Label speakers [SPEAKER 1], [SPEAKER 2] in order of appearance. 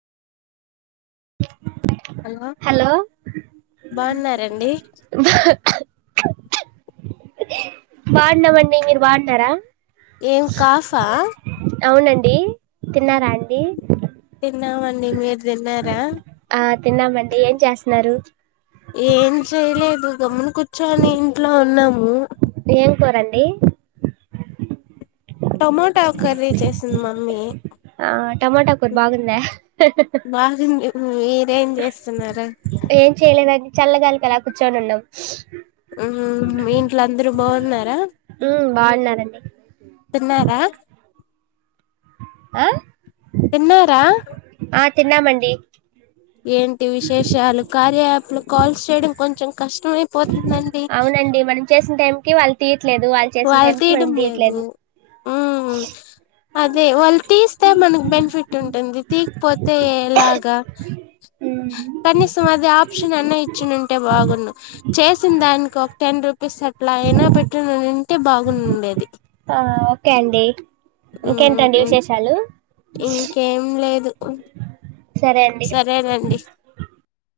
[SPEAKER 1] Hello బాన్నారండి
[SPEAKER 2] బాన్నమండి మీరు బాన్నారా
[SPEAKER 1] ఏం కాఫా
[SPEAKER 2] అవునండి తిన్నారా అండి
[SPEAKER 1] తిన్నామండి మీరు తిన్నారా
[SPEAKER 2] ఆ తిన్నామండి ఏం చేస్తున్నారు
[SPEAKER 1] ఏం చేయిలేదు గమ్మున ర్చొని ఇంట్లో ఉన్నాం మ్మ్
[SPEAKER 2] ఏం కూరండి
[SPEAKER 1] టొమోటో కర్రీ చేస్ మమ్మీ
[SPEAKER 2] ఆ టమోటా కూర్ బాగుంద
[SPEAKER 1] బాగుంది మీరేం చేస్తున్నారు
[SPEAKER 2] ఏం చేయలేదండి చల్లగాలికి అలా కూర్చొని ఉన్నం
[SPEAKER 1] మ్మ్ మీఇంట్లో అందరూ బాన్నారా
[SPEAKER 2] ఉమ్ బాగున్నారండి
[SPEAKER 1] తిన్నారా
[SPEAKER 2] ఆ
[SPEAKER 1] తిన్నారా
[SPEAKER 2] ఆ తిన్నామండి
[SPEAKER 1] ఏంటి విశేషాలు కార్యయాప్ ఇప్పుడు కాల్స్ చేయడం కొంచెం కష్టమయిపోత్
[SPEAKER 2] అవునండి మనం చేసిన టైంకి వాళ్
[SPEAKER 1] వాళ్ళు తీయడం లేదు మ్మ్ అదే వాళ్ళు తీస్తే మనకు బెనిఫిట్ ఉంటుంది తీకపోతే ఎలాగా
[SPEAKER 2] ఉమ్.
[SPEAKER 1] కనీసం అది ఆప్షన్ అన్నా ఇచ్చునుంటే బాగుండు చేసిన దానికి ఒక టెన్ రూపీస్ అట్లా అయినా పెట్టనున్నింటే బాగునుండేది
[SPEAKER 2] ఆ ఓకే అండి ఇంకేంటండి
[SPEAKER 1] మ్మ్
[SPEAKER 2] విశేషాలు
[SPEAKER 1] ఇంకేం లేదు
[SPEAKER 2] సరే అండి
[SPEAKER 1] సరేనండి